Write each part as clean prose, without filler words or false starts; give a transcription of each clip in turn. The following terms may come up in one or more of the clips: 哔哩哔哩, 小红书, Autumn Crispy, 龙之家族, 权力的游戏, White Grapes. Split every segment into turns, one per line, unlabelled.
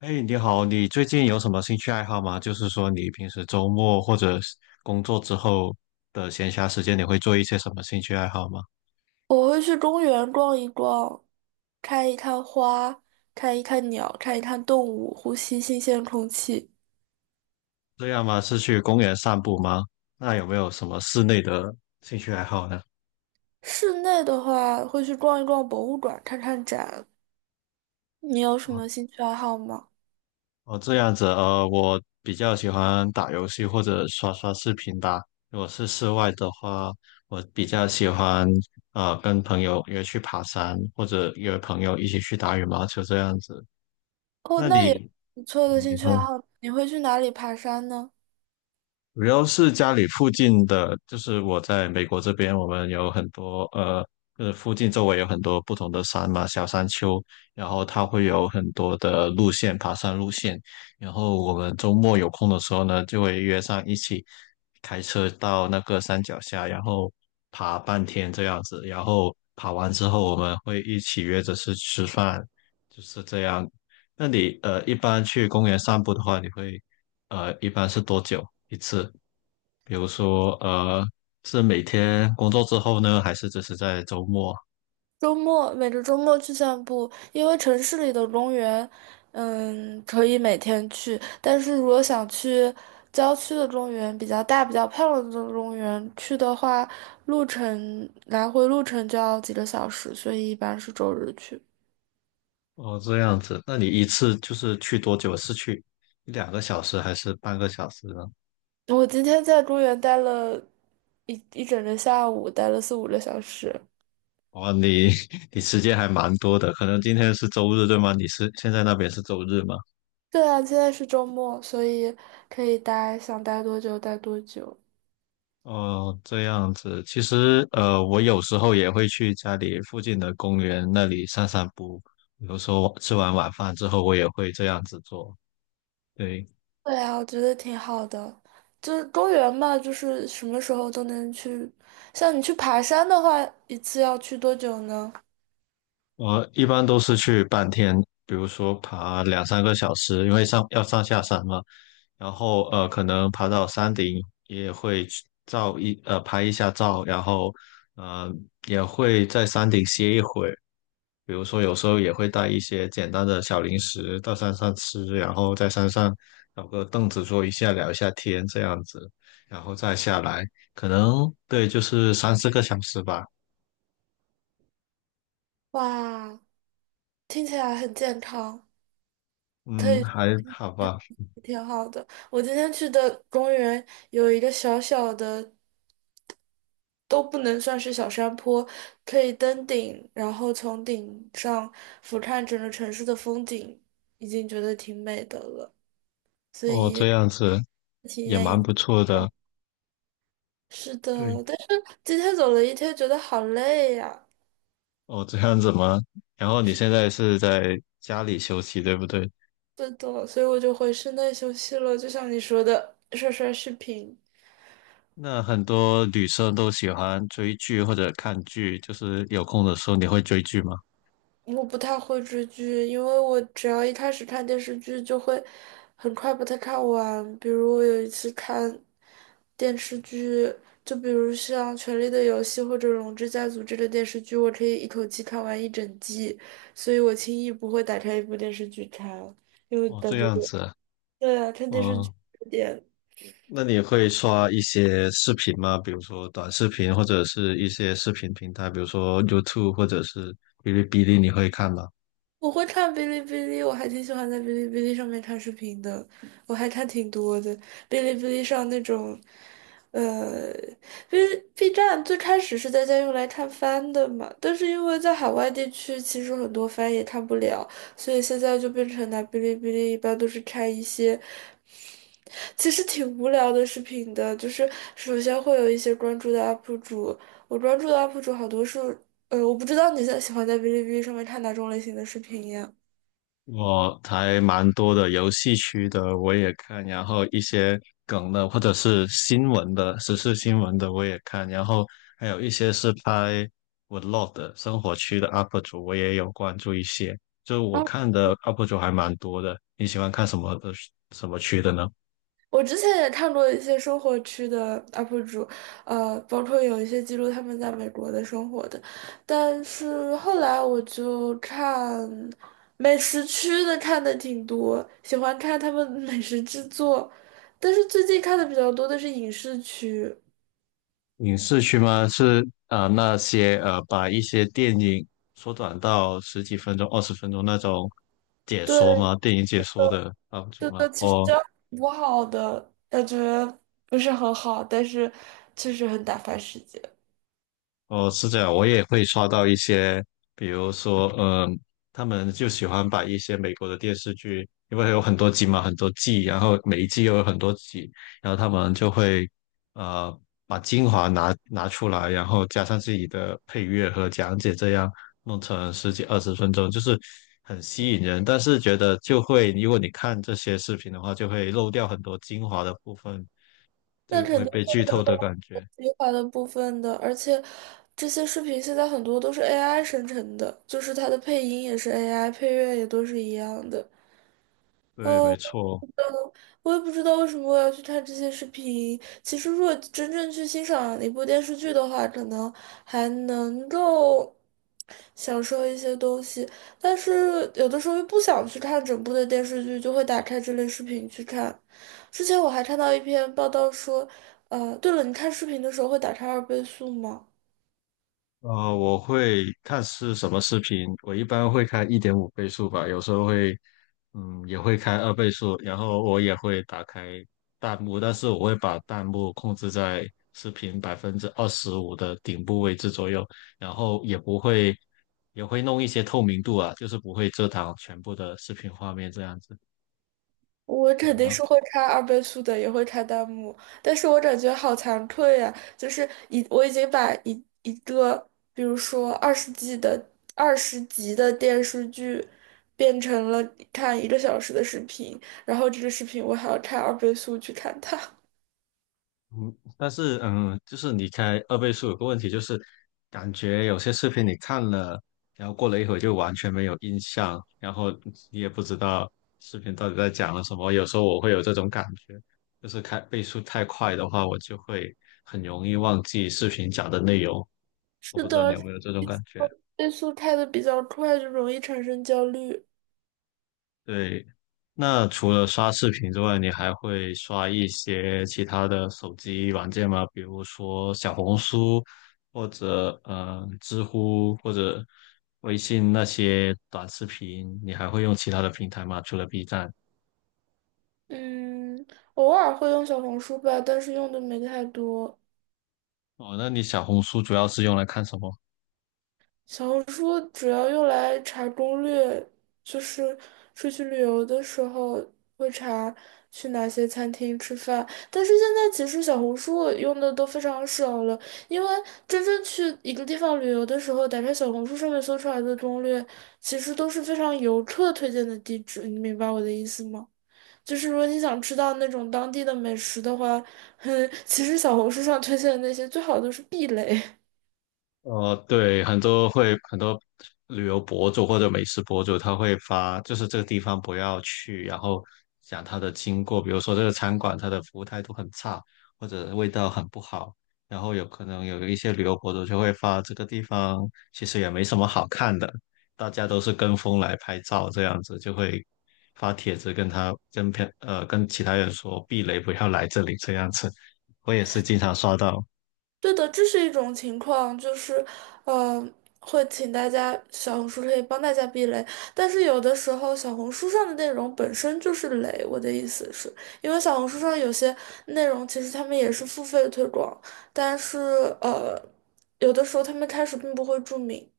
哎，你好，你最近有什么兴趣爱好吗？就是说，你平时周末或者是工作之后的闲暇时间，你会做一些什么兴趣爱好吗？
我会去公园逛一逛，看一看花，看一看鸟，看一看动物，呼吸新鲜空气。
这样吗？是去公园散步吗？那有没有什么室内的兴趣爱好呢？
室内的话，会去逛一逛博物馆，看看展。你有什
哦
么兴趣爱好吗？
哦，这样子，我比较喜欢打游戏或者刷刷视频吧。如果是室外的话，我比较喜欢跟朋友约去爬山，或者约朋友一起去打羽毛球这样子。
哦，
那
那也
你，
不错的兴
你
趣爱
说？
好。你会去哪里爬山呢？
主要是家里附近的，就是我在美国这边，我们有很多附近周围有很多不同的山嘛，小山丘，然后它会有很多的路线，爬山路线。然后我们周末有空的时候呢，就会约上一起开车到那个山脚下，然后爬半天这样子。然后爬完之后，我们会一起约着去吃饭，就是这样。那你一般去公园散步的话，你会一般是多久？一次，比如说,是每天工作之后呢，还是只是在周末？
周末每个周末去散步，因为城市里的公园，嗯，可以每天去。但是如果想去郊区的公园，比较大、比较漂亮的公园去的话，路程来回路程就要几个小时，所以一般是周日去。
哦，这样子，那你一次就是去多久？是去一两个小时还是半个小时呢？
我今天在公园待了一整个下午，待了四五个小时。
哦，你 你时间还蛮多的，可能今天是周日对吗？你是现在那边是周日吗？
对啊，现在是周末，所以可以待，想待多久待多久。
哦，这样子，其实,我有时候也会去家里附近的公园那里散散步，比如说吃完晚饭之后，我也会这样子做。对。
对啊，我觉得挺好的。就是公园嘛，就是什么时候都能去。像你去爬山的话，一次要去多久呢？
我一般都是去半天，比如说爬两三个小时，因为要上下山嘛。然后可能爬到山顶也会去拍一下照，然后呃也会在山顶歇一会儿。比如说有时候也会带一些简单的小零食到山上吃，然后在山上找个凳子坐一下，聊一下天这样子，然后再下来，可能对就是三四个小时吧。
哇，听起来很健康，可
嗯，
以，
还好吧。
挺好的。我今天去的公园有一个小小的，都不能算是小山坡，可以登顶，然后从顶上俯瞰整个城市的风景，已经觉得挺美的了。所
哦，这
以
样子
体
也
验
蛮
一。
不错的。
是的，
对，
但是今天走了一天，觉得好累呀。
哦，这样子吗？然后你现在是在家里休息，对不对？
是的，所以我就回室内休息了。就像你说的，刷刷视频。
那很多女生都喜欢追剧或者看剧，就是有空的时候你会追剧吗？
我不太会追剧，因为我只要一开始看电视剧，就会很快把它看完。比如我有一次看电视剧，就比如像《权力的游戏》或者《龙之家族》这类电视剧，我可以一口气看完一整季，所以我轻易不会打开一部电视剧看，因为
哦，
感
这
觉
样子啊。
对啊，看电视剧
哦，
有点。
那你会刷一些视频吗？比如说短视频或者是一些视频平台，比如说 YouTube 或者是哔哩哔哩，你会看吗？
我会看哔哩哔哩，我还挺喜欢在哔哩哔哩上面看视频的，我还看挺多的。哔哩哔哩上那种，呃，B B 站最开始是大家用来看番的嘛，但是因为在海外地区，其实很多番也看不了，所以现在就变成拿哔哩哔哩，一般都是看一些其实挺无聊的视频的，就是首先会有一些关注的 UP 主，我关注的 UP 主好多是，我不知道你在喜欢在哔哩哔哩上面看哪种类型的视频呀。
我还蛮多的，游戏区的我也看，然后一些梗的或者是新闻的、时事新闻的我也看，然后还有一些是拍 vlog 的生活区的 UP 主，我也有关注一些。就我看的 UP 主还蛮多的。你喜欢看什么区的呢？
我之前也看过一些生活区的 UP 主，包括有一些记录他们在美国的生活的，但是后来我就看美食区的看的挺多，喜欢看他们美食制作，但是最近看的比较多的是影视区，
影视区吗？是啊,那些把一些电影缩短到十几分钟、二十分钟那种解说吗？
对，
电影解说的 UP 主
这
吗？
个其实
哦。
不好的，感觉不是很好，但是确实很打发时间。
哦，是这样，我也会刷到一些，比如说，他们就喜欢把一些美国的电视剧，因为有很多集嘛，很多季，然后每一季又有很多集，然后他们就会，呃，把精华拿出来，然后加上自己的配乐和讲解，这样弄成十几二十分钟，就是很吸引人。但是觉得就会，如果你看这些视频的话，就会漏掉很多精华的部分，
那
就
肯
会
定
被
会
剧
漏
透
掉
的感觉。
我计划的部分的，而且这些视频现在很多都是 AI 生成的，就是它的配音也是 AI，配乐也都是一样的。
对，没
哦，
错。
我也不知道为什么我要去看这些视频。其实，如果真正去欣赏一部电视剧的话，可能还能够享受一些东西，但是有的时候又不想去看整部的电视剧，就会打开这类视频去看。之前我还看到一篇报道说，对了，你看视频的时候会打开二倍速吗？
我会看是什么视频，我一般会开一点五倍速吧，有时候会，也会开二倍速，然后我也会打开弹幕，但是我会把弹幕控制在视频百分之二十五的顶部位置左右，然后也不会，也会弄一些透明度啊，就是不会遮挡全部的视频画面这样子。
我
你
肯定
呢？
是会看二倍速的，也会看弹幕，但是我感觉好惭愧呀、就是我已经把一个，比如说二十集的电视剧，变成了看一个小时的视频，然后这个视频我还要看二倍速去看它。
嗯，但是就是你开二倍速有个问题，就是感觉有些视频你看了，然后过了一会儿就完全没有印象，然后你也不知道视频到底在讲了什么。有时候我会有这种感觉，就是开倍速太快的话，我就会很容易忘记视频讲的内容。我
是
不知
的，
道你
而
有
且
没有这种感觉？
倍速开的比较快，就容易产生焦虑。
对。那除了刷视频之外，你还会刷一些其他的手机软件吗？比如说小红书，或者知乎，或者微信那些短视频，你还会用其他的平台吗？除了 B 站？
嗯，偶尔会用小红书吧，但是用的没太多。
哦，那你小红书主要是用来看什么？
小红书主要用来查攻略，就是出去旅游的时候会查去哪些餐厅吃饭。但是现在其实小红书我用的都非常少了，因为真正去一个地方旅游的时候，打开小红书上面搜出来的攻略，其实都是非常游客推荐的地址。你明白我的意思吗？就是如果你想吃到那种当地的美食的话，哼，其实小红书上推荐的那些最好都是避雷。
对，很多旅游博主或者美食博主，他会发就是这个地方不要去，然后讲他的经过，比如说这个餐馆它的服务态度很差，或者味道很不好，然后有可能有一些旅游博主就会发这个地方其实也没什么好看的，大家都是跟风来拍照，这样子就会发帖子跟他跟别呃跟其他人说避雷不要来这里这样子，我也是经常刷到。
对的，这是一种情况，就是，呃，会请大家小红书可以帮大家避雷，但是有的时候小红书上的内容本身就是雷，我的意思是，因为小红书上有些内容其实他们也是付费推广，但是呃，有的时候他们开始并不会注明，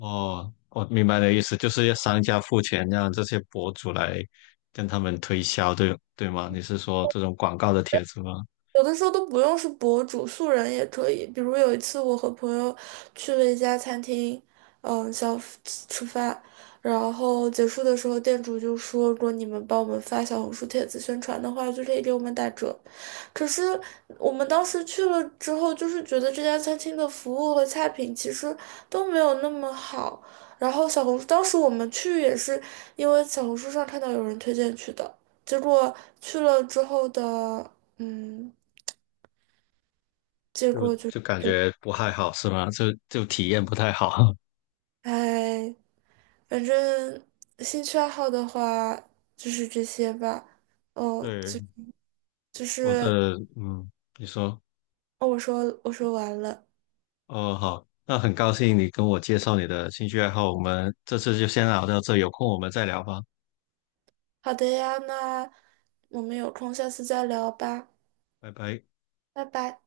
哦，我明白你的意思，就是要商家付钱让这些博主来跟他们推销，对，对吗？你是说这种广告的帖子吗？
有的时候都不用是博主，素人也可以。比如有一次，我和朋友去了一家餐厅，嗯，吃饭，然后结束的时候，店主就说，如果你们帮我们发小红书帖子宣传的话，就可以给我们打折。可是我们当时去了之后，就是觉得这家餐厅的服务和菜品其实都没有那么好。然后小红书，当时我们去也是因为小红书上看到有人推荐去的，结果去了之后的，嗯。结
就
果就是，
就感觉不太好，是吗？就体验不太好。
哎，反正兴趣爱好的话就是这些吧。哦，
对，
就
我
是，
的，嗯，你说，
哦，我说我说完了。
哦，好，那很高兴你跟我介绍你的兴趣爱好，我们这次就先聊到这，有空我们再聊吧，
好的呀，那我们有空下次再聊吧，
拜拜。
拜拜。